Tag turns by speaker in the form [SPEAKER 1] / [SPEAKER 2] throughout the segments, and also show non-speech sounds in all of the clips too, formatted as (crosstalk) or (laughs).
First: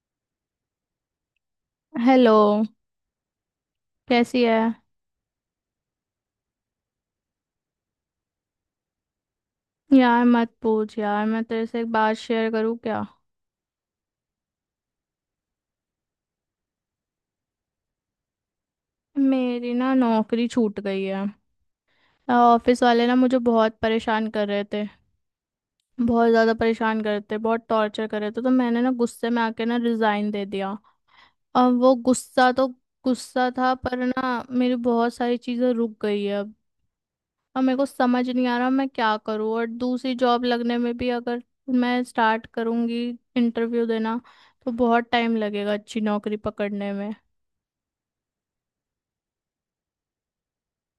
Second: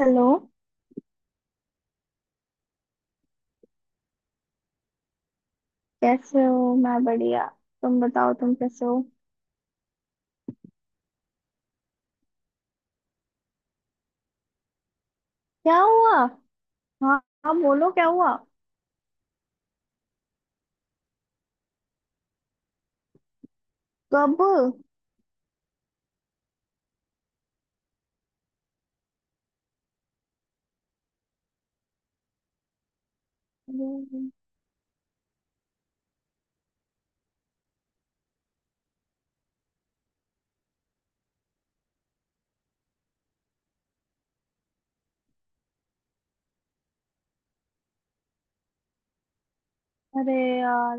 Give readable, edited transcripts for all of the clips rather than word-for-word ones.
[SPEAKER 1] Hello.
[SPEAKER 2] Hello. कैसी है?
[SPEAKER 1] कैसे हो? मैं बढ़िया। तुम बताओ, तुम कैसे हो?
[SPEAKER 2] यार मत पूछ यार। मैं तेरे से एक बात शेयर करूँ क्या?
[SPEAKER 1] क्या हुआ? हाँ, हाँ, बोलो क्या हुआ?
[SPEAKER 2] मेरी ना नौकरी छूट गई है। ऑफिस वाले ना मुझे बहुत परेशान
[SPEAKER 1] कब?
[SPEAKER 2] कर रहे थे, बहुत ज़्यादा परेशान कर रहे थे, बहुत टॉर्चर कर रहे थे, तो मैंने ना गुस्से में आके ना रिज़ाइन दे दिया। अब वो गुस्सा तो गुस्सा था, पर
[SPEAKER 1] अरे।
[SPEAKER 2] ना मेरी बहुत सारी चीज़ें रुक गई है। और मेरे को समझ नहीं आ रहा मैं क्या करूँ, और दूसरी जॉब लगने में भी अगर मैं स्टार्ट करूंगी इंटरव्यू देना तो बहुत टाइम लगेगा अच्छी नौकरी पकड़ने में।
[SPEAKER 1] अरे यार,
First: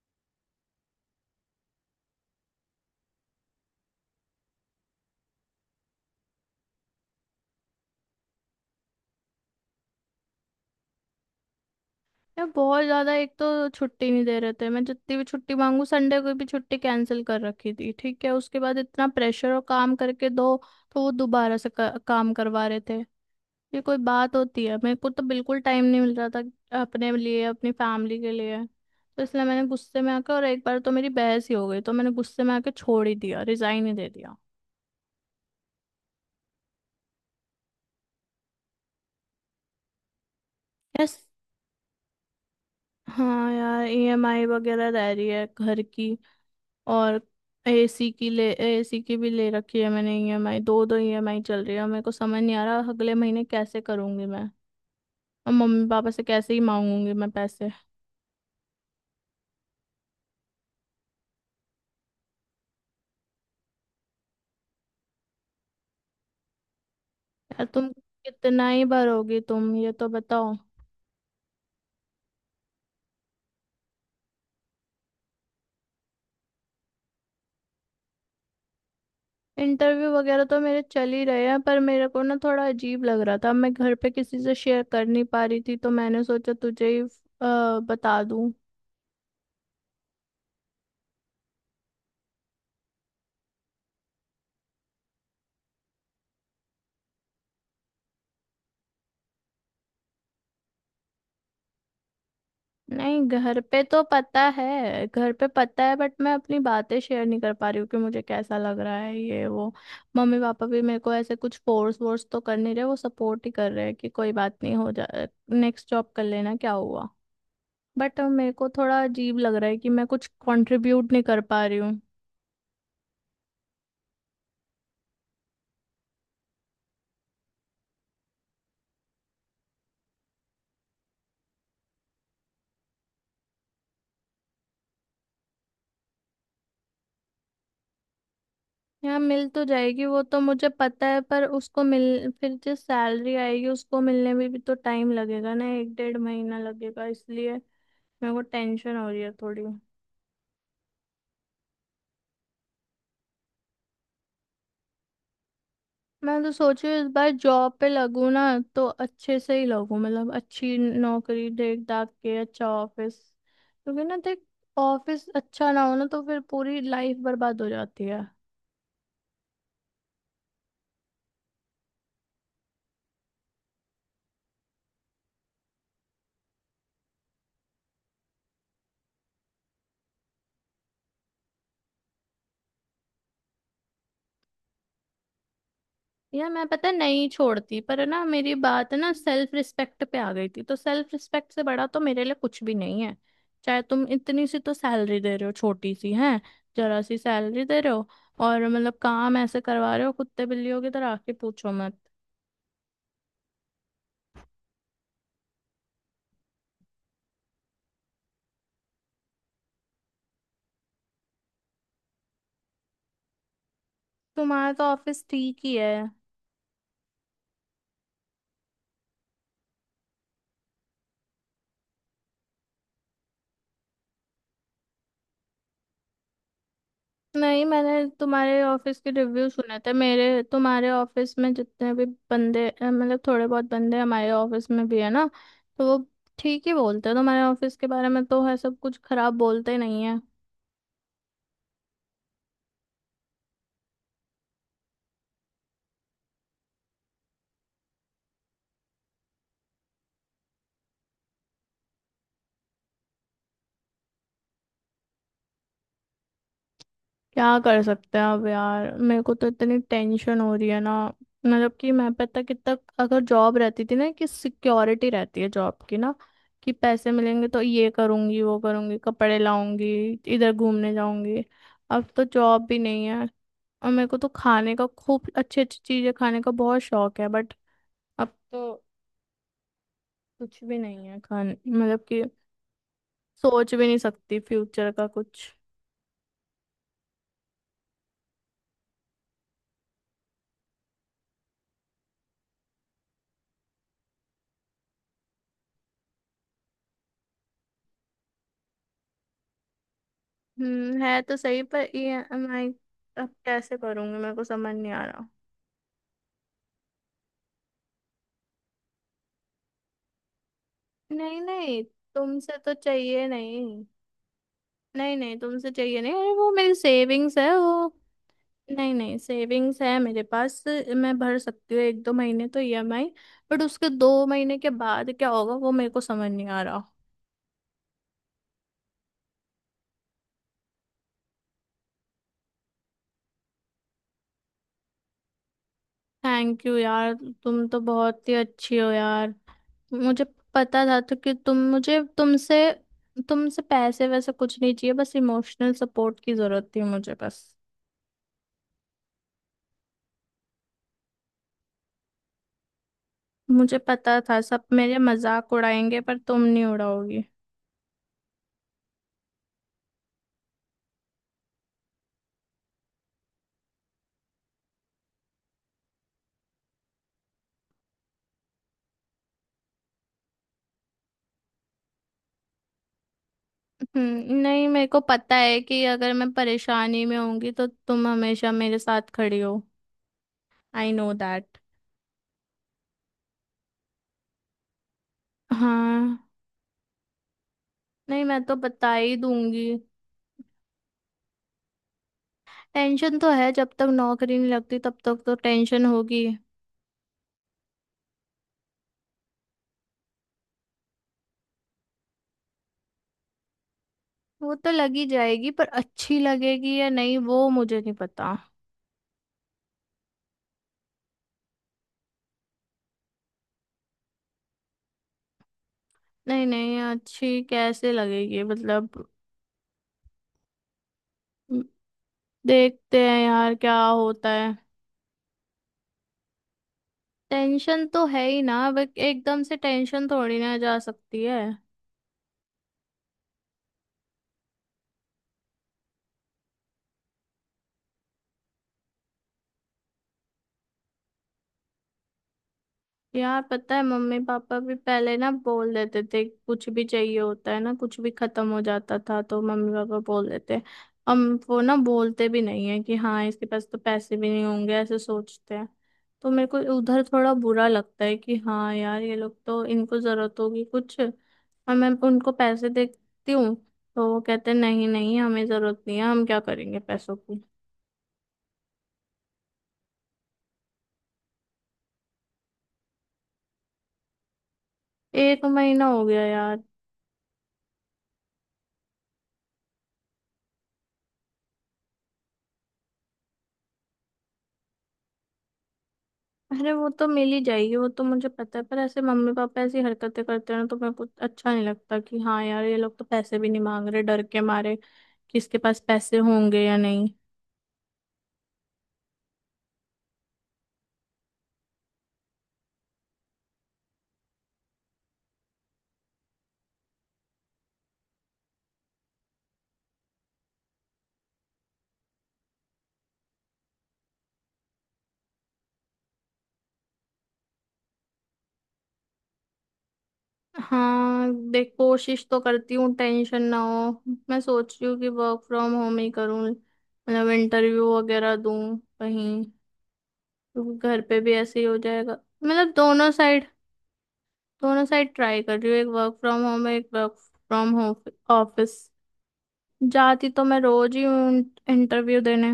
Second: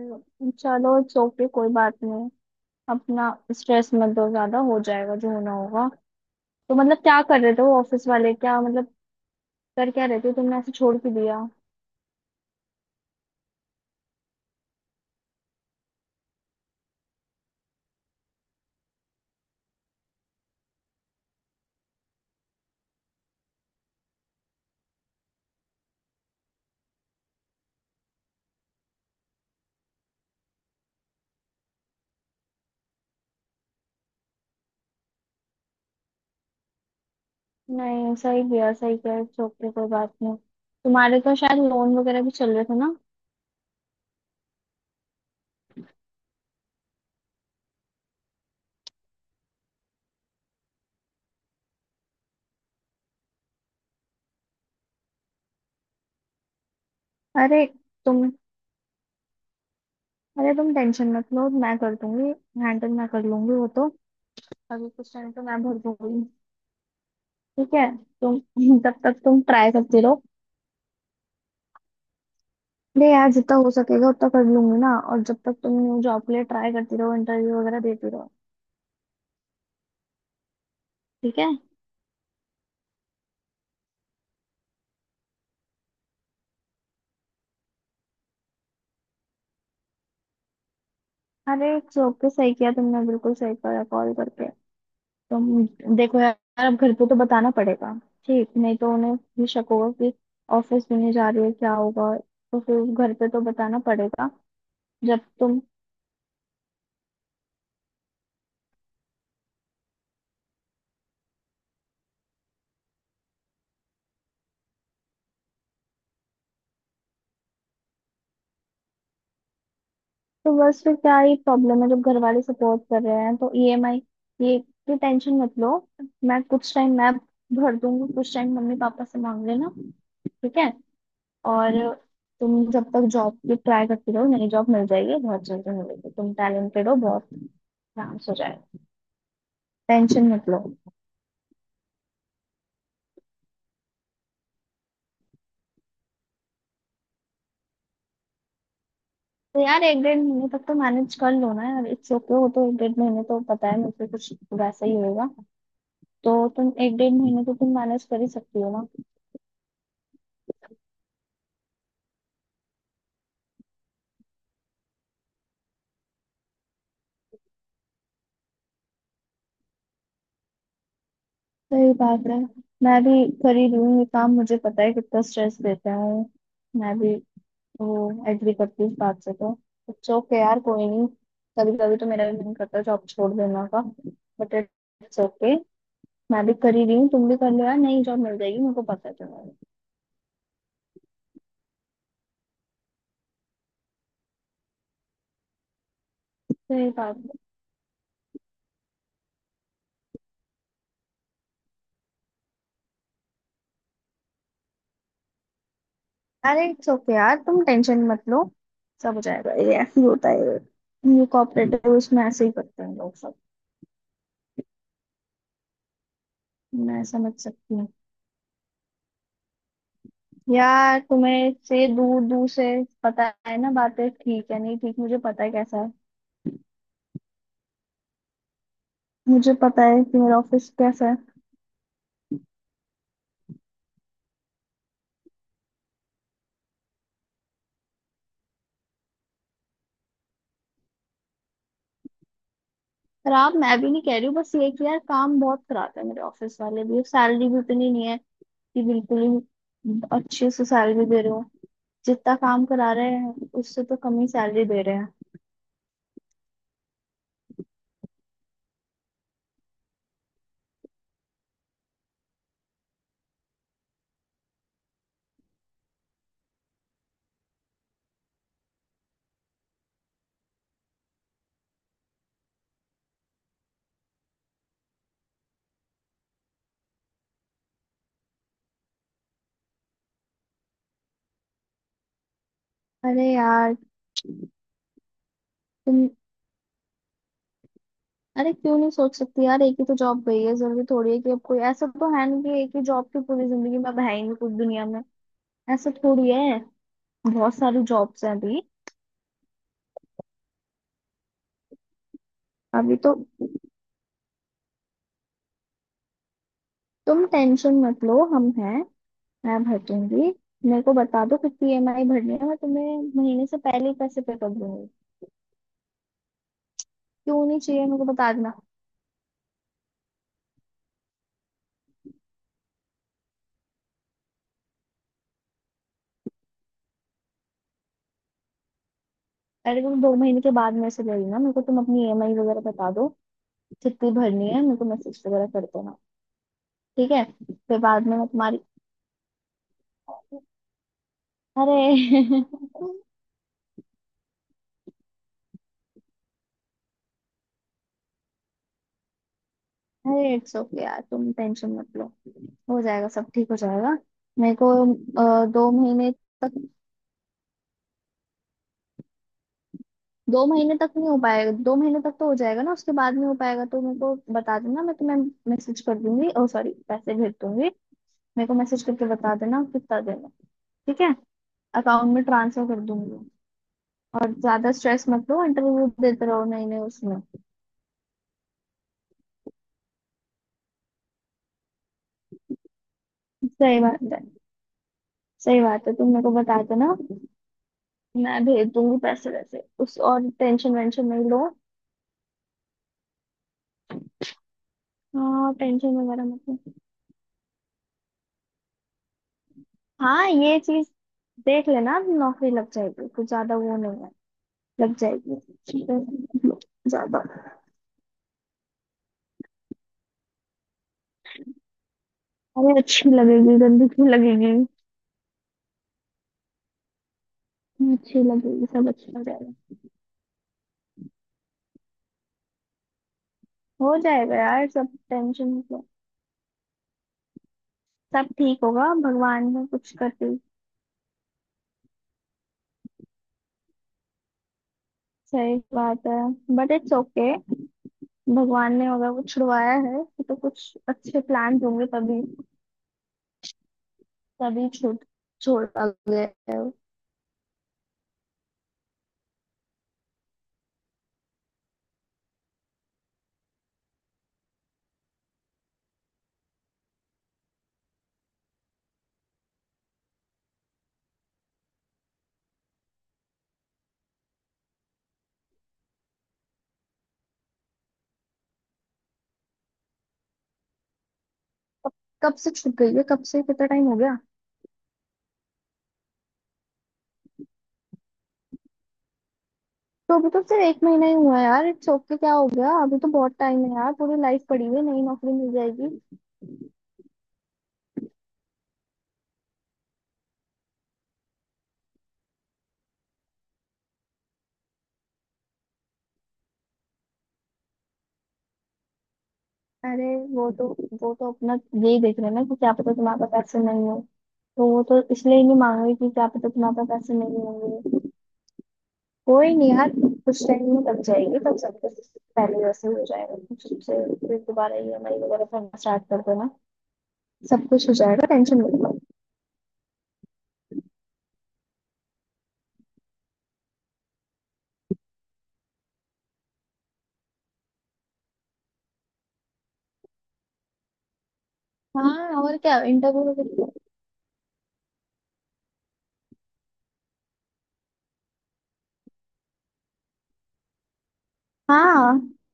[SPEAKER 1] चलो इट्स ओके, कोई बात नहीं। अपना स्ट्रेस मत दो, ज्यादा हो जाएगा। जो होना होगा। तो मतलब क्या कर रहे थे वो ऑफिस वाले? क्या मतलब, कर क्या रहे थे? तुमने ऐसे छोड़ के दिया?
[SPEAKER 2] यार बहुत ज़्यादा, एक तो छुट्टी नहीं दे रहे थे, मैं जितनी भी छुट्टी मांगू संडे को भी छुट्टी कैंसिल कर रखी थी। ठीक है, उसके बाद इतना प्रेशर और काम करके दो तो वो दोबारा से काम करवा रहे थे। ये कोई बात होती है? मेरे को तो बिल्कुल टाइम नहीं मिल रहा था अपने लिए, अपनी फैमिली के लिए। तो इसलिए मैंने गुस्से में आकर, और एक बार तो मेरी बहस ही हो गई, तो मैंने गुस्से में आके छोड़ ही दिया, रिजाइन ही दे दिया।
[SPEAKER 1] नहीं, सही किया, सही किया। इट्स ओके, कोई बात नहीं।
[SPEAKER 2] यस।
[SPEAKER 1] तुम्हारे तो शायद लोन वगैरह भी चल रहे थे ना?
[SPEAKER 2] हाँ यार, ईएमआई वगैरह रह रही है घर की, और एसी की ले, एसी की भी ले रखी है मैंने ईएमआई, दो दो ईएमआई चल रही है। मेरे को समझ नहीं आ रहा अगले महीने कैसे करूंगी मैं, और मम्मी पापा से कैसे ही मांगूंगी मैं
[SPEAKER 1] अरे
[SPEAKER 2] पैसे।
[SPEAKER 1] तुम अरे तुम टेंशन मत लो, मैं कर दूंगी। हैंडल मैं कर लूंगी वो तो। अभी कुछ टाइम तो मैं भर दूंगी।
[SPEAKER 2] यार
[SPEAKER 1] ठीक
[SPEAKER 2] तुम
[SPEAKER 1] है। तुम
[SPEAKER 2] कितना
[SPEAKER 1] (laughs)
[SPEAKER 2] ही
[SPEAKER 1] तब तक
[SPEAKER 2] भरोगी
[SPEAKER 1] तुम ट्राई
[SPEAKER 2] तुम, ये
[SPEAKER 1] करती
[SPEAKER 2] तो
[SPEAKER 1] रहो।
[SPEAKER 2] बताओ।
[SPEAKER 1] नहीं यार, जितना हो सकेगा उतना कर लूंगी ना। और जब तक तुम न्यू जॉब के लिए ट्राई करती रहो, इंटरव्यू वगैरह देती रहो।
[SPEAKER 2] इंटरव्यू वगैरह तो मेरे चल ही
[SPEAKER 1] ठीक
[SPEAKER 2] रहे
[SPEAKER 1] है।
[SPEAKER 2] हैं, पर मेरे को ना थोड़ा अजीब लग रहा था। मैं घर पे किसी से शेयर कर नहीं पा रही थी, तो मैंने सोचा तुझे ही बता दूं।
[SPEAKER 1] अरे जॉब पे सही किया तुमने, बिल्कुल सही करा कॉल करके। तुम देखो यार, अब घर पे तो बताना पड़ेगा। ठीक, नहीं तो उन्हें भी शक होगा कि ऑफिस भी नहीं जा रही है, क्या होगा। तो फिर घर
[SPEAKER 2] नहीं,
[SPEAKER 1] पे तो
[SPEAKER 2] घर
[SPEAKER 1] बताना
[SPEAKER 2] पे तो
[SPEAKER 1] पड़ेगा।
[SPEAKER 2] पता है,
[SPEAKER 1] जब
[SPEAKER 2] घर पे
[SPEAKER 1] तुम,
[SPEAKER 2] पता है, बट मैं अपनी बातें शेयर नहीं कर पा रही हूँ कि मुझे कैसा लग रहा है ये वो। मम्मी पापा भी मेरे को ऐसे कुछ फोर्स वोर्स तो कर नहीं रहे, वो सपोर्ट ही कर रहे हैं कि कोई बात नहीं, हो जा, नेक्स्ट जॉब कर लेना, क्या हुआ। बट मेरे को थोड़ा अजीब लग रहा है कि मैं कुछ
[SPEAKER 1] तो बस फिर
[SPEAKER 2] कंट्रीब्यूट
[SPEAKER 1] क्या
[SPEAKER 2] नहीं
[SPEAKER 1] ही
[SPEAKER 2] कर पा रही
[SPEAKER 1] प्रॉब्लम है?
[SPEAKER 2] हूँ।
[SPEAKER 1] जब घर वाले सपोर्ट कर रहे हैं तो ईएमआई, ये की टेंशन मत लो। मैं कुछ टाइम मैं भर दूंगी, कुछ टाइम मम्मी पापा से मांग लेना। ठीक है। और तुम जब तक जॉब की ट्राई करती रहो, नई जॉब मिल जाएगी, बहुत जल्दी मिलेगी। तुम टैलेंटेड हो बहुत, आराम से हो जाएगा।
[SPEAKER 2] यहाँ मिल तो जाएगी, वो
[SPEAKER 1] टेंशन
[SPEAKER 2] तो
[SPEAKER 1] मत लो।
[SPEAKER 2] मुझे पता है, पर उसको मिल, फिर जो सैलरी आएगी उसको मिलने में भी तो टाइम लगेगा ना, एक डेढ़ महीना लगेगा, इसलिए मेरे को टेंशन हो रही है
[SPEAKER 1] तो
[SPEAKER 2] थोड़ी।
[SPEAKER 1] यार एक डेढ़ महीने तक तो मैनेज कर लो ना यार। इट्स ओके, वो तो एक डेढ़ महीने तो पता है मुझे, कुछ वैसा ही होगा।
[SPEAKER 2] मैं
[SPEAKER 1] तो
[SPEAKER 2] तो
[SPEAKER 1] तुम
[SPEAKER 2] सोच रही
[SPEAKER 1] एक
[SPEAKER 2] हूँ इस
[SPEAKER 1] डेढ़
[SPEAKER 2] बार
[SPEAKER 1] महीने तो तुम
[SPEAKER 2] जॉब पे
[SPEAKER 1] मैनेज कर ही
[SPEAKER 2] लगूँ ना
[SPEAKER 1] सकती हो।
[SPEAKER 2] तो अच्छे से ही लगूँ, मतलब अच्छी नौकरी देख दाख के, अच्छा ऑफिस, क्योंकि ना देख, ऑफिस अच्छा ना हो ना तो फिर पूरी लाइफ बर्बाद हो जाती है।
[SPEAKER 1] सही बात है। मैं भी कर ही रही हूँ ये काम, मुझे पता है कितना स्ट्रेस देता है। मैं भी वो एग्री करती हूँ इस बात से तो। इट्स ओके यार, कोई नहीं। कभी कभी तो मेरा भी मन करता है जॉब छोड़ देना का। बट इट्स ओके, मैं
[SPEAKER 2] यार
[SPEAKER 1] भी
[SPEAKER 2] मैं,
[SPEAKER 1] कर ही
[SPEAKER 2] पता है,
[SPEAKER 1] रही हूँ,
[SPEAKER 2] नहीं
[SPEAKER 1] तुम भी कर लो यार।
[SPEAKER 2] छोड़ती, पर
[SPEAKER 1] नई
[SPEAKER 2] है
[SPEAKER 1] जॉब
[SPEAKER 2] ना,
[SPEAKER 1] मिल
[SPEAKER 2] मेरी
[SPEAKER 1] जाएगी, मेरे को
[SPEAKER 2] बात है
[SPEAKER 1] पता
[SPEAKER 2] ना
[SPEAKER 1] है तुम्हारा।
[SPEAKER 2] सेल्फ रिस्पेक्ट पे आ गई थी, तो सेल्फ रिस्पेक्ट से बड़ा तो मेरे लिए कुछ भी नहीं है। चाहे तुम इतनी सी तो सैलरी दे रहे हो, छोटी सी है,
[SPEAKER 1] सही
[SPEAKER 2] जरा सी
[SPEAKER 1] बात है।
[SPEAKER 2] सैलरी दे रहे हो, और मतलब काम ऐसे करवा रहे हो कुत्ते बिल्लियों की तरह, आके पूछो मत।
[SPEAKER 1] अरे इट्स ओके यार, तुम टेंशन मत लो। सब हो जाएगा, ये ऐसे ही होता है। ये कॉपरेटिव उसमें ऐसे ही करते हैं लोग सब।
[SPEAKER 2] तुम्हारा तो ऑफिस ठीक ही है।
[SPEAKER 1] मैं समझ सकती हूँ यार, तुम्हें से दूर दूर से पता है ना बातें, ठीक है नहीं ठीक, मुझे पता है कैसा है।
[SPEAKER 2] नहीं, मैंने तुम्हारे ऑफिस के रिव्यू
[SPEAKER 1] मुझे
[SPEAKER 2] सुने
[SPEAKER 1] पता
[SPEAKER 2] थे,
[SPEAKER 1] है कि
[SPEAKER 2] मेरे
[SPEAKER 1] मेरा ऑफिस
[SPEAKER 2] तुम्हारे
[SPEAKER 1] कैसा है।
[SPEAKER 2] ऑफिस में जितने भी बंदे मतलब थोड़े बहुत बंदे हमारे ऑफिस में भी है ना, तो वो ठीक ही बोलते हैं तुम्हारे ऑफिस के बारे में, तो है सब कुछ खराब बोलते नहीं है।
[SPEAKER 1] खराब मैं भी नहीं कह रही हूँ, बस ये कि यार काम बहुत खराब है मेरे ऑफिस वाले भी, सैलरी भी उतनी नहीं है। कि बिल्कुल ही अच्छे से सैलरी दे रहे हो, जितना काम करा रहे हैं उससे तो कम ही सैलरी दे रहे हैं।
[SPEAKER 2] क्या कर सकते हैं अब यार, मेरे को तो इतनी टेंशन हो रही है ना। मतलब कि मैं, पता कितना, अगर जॉब रहती थी ना, कि सिक्योरिटी रहती है जॉब की ना, कि पैसे मिलेंगे तो ये करूंगी वो करूंगी, कपड़े लाऊंगी, इधर घूमने जाऊंगी। अब तो जॉब भी नहीं है। और मेरे को तो खाने का, खूब अच्छी अच्छी चीजें खाने का बहुत शौक है, बट अब तो कुछ भी नहीं है खाने, मतलब कि
[SPEAKER 1] अरे
[SPEAKER 2] सोच
[SPEAKER 1] यार,
[SPEAKER 2] भी नहीं सकती फ्यूचर का कुछ।
[SPEAKER 1] तुम, अरे क्यों नहीं सोच सकती यार? एक ही तो जॉब गई है, जरूरी थोड़ी है कि अब कोई ऐसा तो है नहीं कि एक ही जॉब की पूरी जिंदगी में, अब है ही नहीं कुछ दुनिया में, ऐसा थोड़ी है। बहुत सारी जॉब्स हैं अभी।
[SPEAKER 2] हम्म, है तो सही, पर ईएमआई
[SPEAKER 1] अभी तो
[SPEAKER 2] अब कैसे भरूंगी मेरे को समझ नहीं आ रहा।
[SPEAKER 1] तुम टेंशन मत लो, हम हैं। मैं भर दूंगी, मेरे को बता दो
[SPEAKER 2] नहीं
[SPEAKER 1] कितनी
[SPEAKER 2] नहीं,
[SPEAKER 1] ईएमआई भरनी है,
[SPEAKER 2] तुमसे
[SPEAKER 1] मैं
[SPEAKER 2] तो
[SPEAKER 1] तुम्हें
[SPEAKER 2] चाहिए
[SPEAKER 1] महीने से
[SPEAKER 2] नहीं,
[SPEAKER 1] पहले ही पैसे पे कर दूंगी।
[SPEAKER 2] नहीं नहीं, तुमसे चाहिए नहीं। अरे वो मेरी सेविंग्स
[SPEAKER 1] क्यों
[SPEAKER 2] है
[SPEAKER 1] नहीं चाहिए?
[SPEAKER 2] वो,
[SPEAKER 1] मेरे को बता देना।
[SPEAKER 2] नहीं नहीं, सेविंग्स है मेरे पास, मैं भर सकती हूँ एक दो महीने तो ईएमआई, बट उसके दो महीने के बाद क्या होगा वो मेरे को समझ नहीं आ रहा।
[SPEAKER 1] अरे तुम दो महीने के बाद मेरे से ले लेना, मेरे को तुम अपनी ईएमआई वगैरह बता दो कितनी भरनी है, मेरे को मैसेज वगैरह कर देना।
[SPEAKER 2] थैंक यू
[SPEAKER 1] ठीक
[SPEAKER 2] यार,
[SPEAKER 1] है।
[SPEAKER 2] तुम
[SPEAKER 1] फिर
[SPEAKER 2] तो
[SPEAKER 1] बाद में मैं
[SPEAKER 2] बहुत ही
[SPEAKER 1] तुम्हारी,
[SPEAKER 2] अच्छी हो यार। मुझे पता था तो कि तुम,
[SPEAKER 1] अरे
[SPEAKER 2] मुझे तुमसे,
[SPEAKER 1] (laughs)
[SPEAKER 2] तुमसे पैसे वैसे कुछ नहीं चाहिए, बस इमोशनल सपोर्ट की जरूरत थी मुझे, बस।
[SPEAKER 1] अरे इट्स ओके यार, तुम टेंशन मत लो, हो जाएगा सब, ठीक हो
[SPEAKER 2] मुझे
[SPEAKER 1] जाएगा।
[SPEAKER 2] पता था
[SPEAKER 1] मेरे
[SPEAKER 2] सब
[SPEAKER 1] को
[SPEAKER 2] मेरे मजाक
[SPEAKER 1] दो
[SPEAKER 2] उड़ाएंगे,
[SPEAKER 1] महीने
[SPEAKER 2] पर तुम नहीं
[SPEAKER 1] तक,
[SPEAKER 2] उड़ाओगी।
[SPEAKER 1] दो महीने तक नहीं हो पाएगा, दो महीने तक तो हो जाएगा ना, उसके बाद नहीं हो पाएगा तो मेरे को बता देना, मैं तुम्हें मैसेज कर दूंगी। ओ सॉरी, पैसे भेज दूंगी। मेरे को मैसेज करके बता देना कितना देना। ठीक है, अकाउंट में ट्रांसफर कर दूंगी। और
[SPEAKER 2] नहीं
[SPEAKER 1] ज्यादा
[SPEAKER 2] मेरे को
[SPEAKER 1] स्ट्रेस मत
[SPEAKER 2] पता
[SPEAKER 1] लो,
[SPEAKER 2] है कि
[SPEAKER 1] इंटरव्यू
[SPEAKER 2] अगर
[SPEAKER 1] देते
[SPEAKER 2] मैं
[SPEAKER 1] रहो। नहीं नहीं
[SPEAKER 2] परेशानी
[SPEAKER 1] उसमें,
[SPEAKER 2] में होंगी तो तुम हमेशा मेरे साथ खड़ी हो। I know that.
[SPEAKER 1] सही बात है, सही बात है। तुम
[SPEAKER 2] हाँ,
[SPEAKER 1] मेरे को बता देना,
[SPEAKER 2] नहीं
[SPEAKER 1] मैं
[SPEAKER 2] मैं तो
[SPEAKER 1] भेज
[SPEAKER 2] बता
[SPEAKER 1] दूंगी
[SPEAKER 2] ही
[SPEAKER 1] पैसे वैसे
[SPEAKER 2] दूंगी।
[SPEAKER 1] उस, और टेंशन वेंशन नहीं लो।
[SPEAKER 2] टेंशन तो है, जब तक नौकरी नहीं लगती तब तक तो
[SPEAKER 1] हाँ
[SPEAKER 2] टेंशन
[SPEAKER 1] टेंशन वगैरह
[SPEAKER 2] होगी।
[SPEAKER 1] मत लो। हाँ ये चीज देख लेना, नौकरी लग जाएगी, कुछ ज्यादा वो नहीं है।
[SPEAKER 2] वो तो
[SPEAKER 1] लग
[SPEAKER 2] लगी
[SPEAKER 1] जाएगी,
[SPEAKER 2] जाएगी, पर
[SPEAKER 1] ठीक है।
[SPEAKER 2] अच्छी लगेगी या नहीं
[SPEAKER 1] ज्यादा,
[SPEAKER 2] वो मुझे नहीं पता।
[SPEAKER 1] अरे अच्छी लगेगी, गंदी क्यों लगेगी?
[SPEAKER 2] नहीं नहीं, अच्छी कैसे
[SPEAKER 1] अच्छी
[SPEAKER 2] लगेगी,
[SPEAKER 1] लगेगी, सब
[SPEAKER 2] मतलब
[SPEAKER 1] अच्छा हो जाएगा।
[SPEAKER 2] म, देखते हैं यार क्या
[SPEAKER 1] हो
[SPEAKER 2] होता
[SPEAKER 1] जाएगा
[SPEAKER 2] है।
[SPEAKER 1] यार सब, टेंशन मतलब,
[SPEAKER 2] टेंशन तो है
[SPEAKER 1] सब
[SPEAKER 2] ही ना,
[SPEAKER 1] ठीक होगा।
[SPEAKER 2] बट एकदम
[SPEAKER 1] भगवान
[SPEAKER 2] से
[SPEAKER 1] ने कुछ
[SPEAKER 2] टेंशन
[SPEAKER 1] करती,
[SPEAKER 2] थोड़ी ना जा सकती है।
[SPEAKER 1] सही बात है। बट इट्स ओके, भगवान ने अगर कुछ छुड़वाया है तो कुछ अच्छे प्लान होंगे तभी।
[SPEAKER 2] यार पता है, मम्मी पापा
[SPEAKER 1] तभी
[SPEAKER 2] भी
[SPEAKER 1] छूट
[SPEAKER 2] पहले ना
[SPEAKER 1] छोड़
[SPEAKER 2] बोल देते थे,
[SPEAKER 1] गया है।
[SPEAKER 2] कुछ भी चाहिए होता है ना, कुछ भी खत्म हो जाता था तो मम्मी पापा बोल देते, हम वो ना, बोलते भी नहीं है कि हाँ इसके पास तो पैसे भी नहीं होंगे, ऐसे सोचते हैं। तो मेरे को उधर थोड़ा बुरा लगता है कि हाँ यार, ये लोग तो, इनको जरूरत होगी कुछ, और मैं उनको पैसे देती हूँ तो वो कहते हैं, नहीं नहीं हमें जरूरत नहीं है, हम क्या करेंगे पैसों की।
[SPEAKER 1] कब कब से छूट गई है? कब से, कितना टाइम हो गया?
[SPEAKER 2] एक महीना हो गया यार।
[SPEAKER 1] तो अभी तो सिर्फ एक महीना ही हुआ है यार, इट्स ओके, क्या हो गया? अभी तो बहुत टाइम है यार, पूरी लाइफ पड़ी हुई है, नई नौकरी मिल जाएगी।
[SPEAKER 2] अरे वो तो मिल ही जाएगी वो तो मुझे पता है, पर ऐसे मम्मी पापा ऐसी हरकतें करते हैं ना, तो मेरे को अच्छा नहीं लगता कि हाँ यार ये लोग तो पैसे भी नहीं मांग रहे डर के मारे कि इसके पास पैसे होंगे या नहीं।
[SPEAKER 1] अरे वो तो अपना यही देख रहे हैं ना, कि क्या पता तुम्हारे पास पैसे नहीं हो, तो वो तो इसलिए ही नहीं मांग रही कि क्या पता तुम्हारे पास पैसे नहीं होंगे। कोई नहीं यार, कुछ टाइम में लग जाएगी, तब सब कुछ पहले जैसे हो जाएगा फिर से। फिर दोबारा EMI वगैरह भरना स्टार्ट कर देना, सब कुछ हो जाएगा। टेंशन मत लो।
[SPEAKER 2] हाँ देख, कोशिश तो करती हूँ टेंशन ना हो। मैं सोच रही हूँ कि वर्क फ्रॉम होम ही करूँ, मतलब इंटरव्यू वगैरह दूँ कहीं, क्योंकि घर पे भी ऐसे ही हो जाएगा।
[SPEAKER 1] हाँ, और
[SPEAKER 2] मतलब
[SPEAKER 1] क्या,
[SPEAKER 2] दोनों
[SPEAKER 1] इंटरव्यू
[SPEAKER 2] साइड,
[SPEAKER 1] वगैरह।
[SPEAKER 2] दोनों साइड ट्राई कर रही हूँ, एक वर्क फ्रॉम होम, एक वर्क फ्रॉम होम, ऑफिस जाती तो मैं रोज ही हूँ इंटरव्यू
[SPEAKER 1] हाँ,
[SPEAKER 2] देने।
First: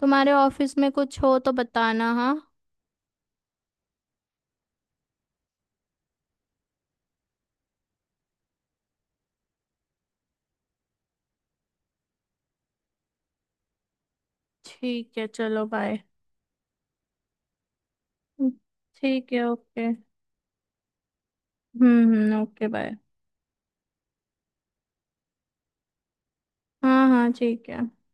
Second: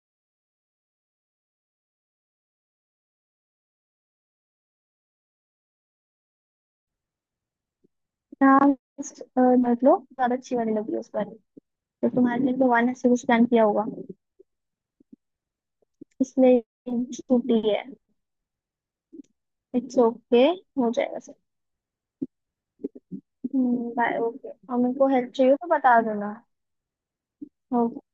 [SPEAKER 2] तुम्हारे ऑफिस में कुछ हो तो बताना। हाँ
[SPEAKER 1] हाँ। मतलब ज्यादा अच्छी वाली लगी उस पर, तो तुम्हारे लिए भगवान ने सब कुछ प्लान किया होगा
[SPEAKER 2] ठीक है, चलो बाय।
[SPEAKER 1] इसलिए छुट्टी है।
[SPEAKER 2] ठीक है, ओके।
[SPEAKER 1] इट्स ओके, हो जाएगा सब।
[SPEAKER 2] हम्म, ओके बाय।
[SPEAKER 1] Bye, okay. और मेरे को हेल्प चाहिए तो बता देना।
[SPEAKER 2] हाँ हाँ ठीक है।
[SPEAKER 1] Okay.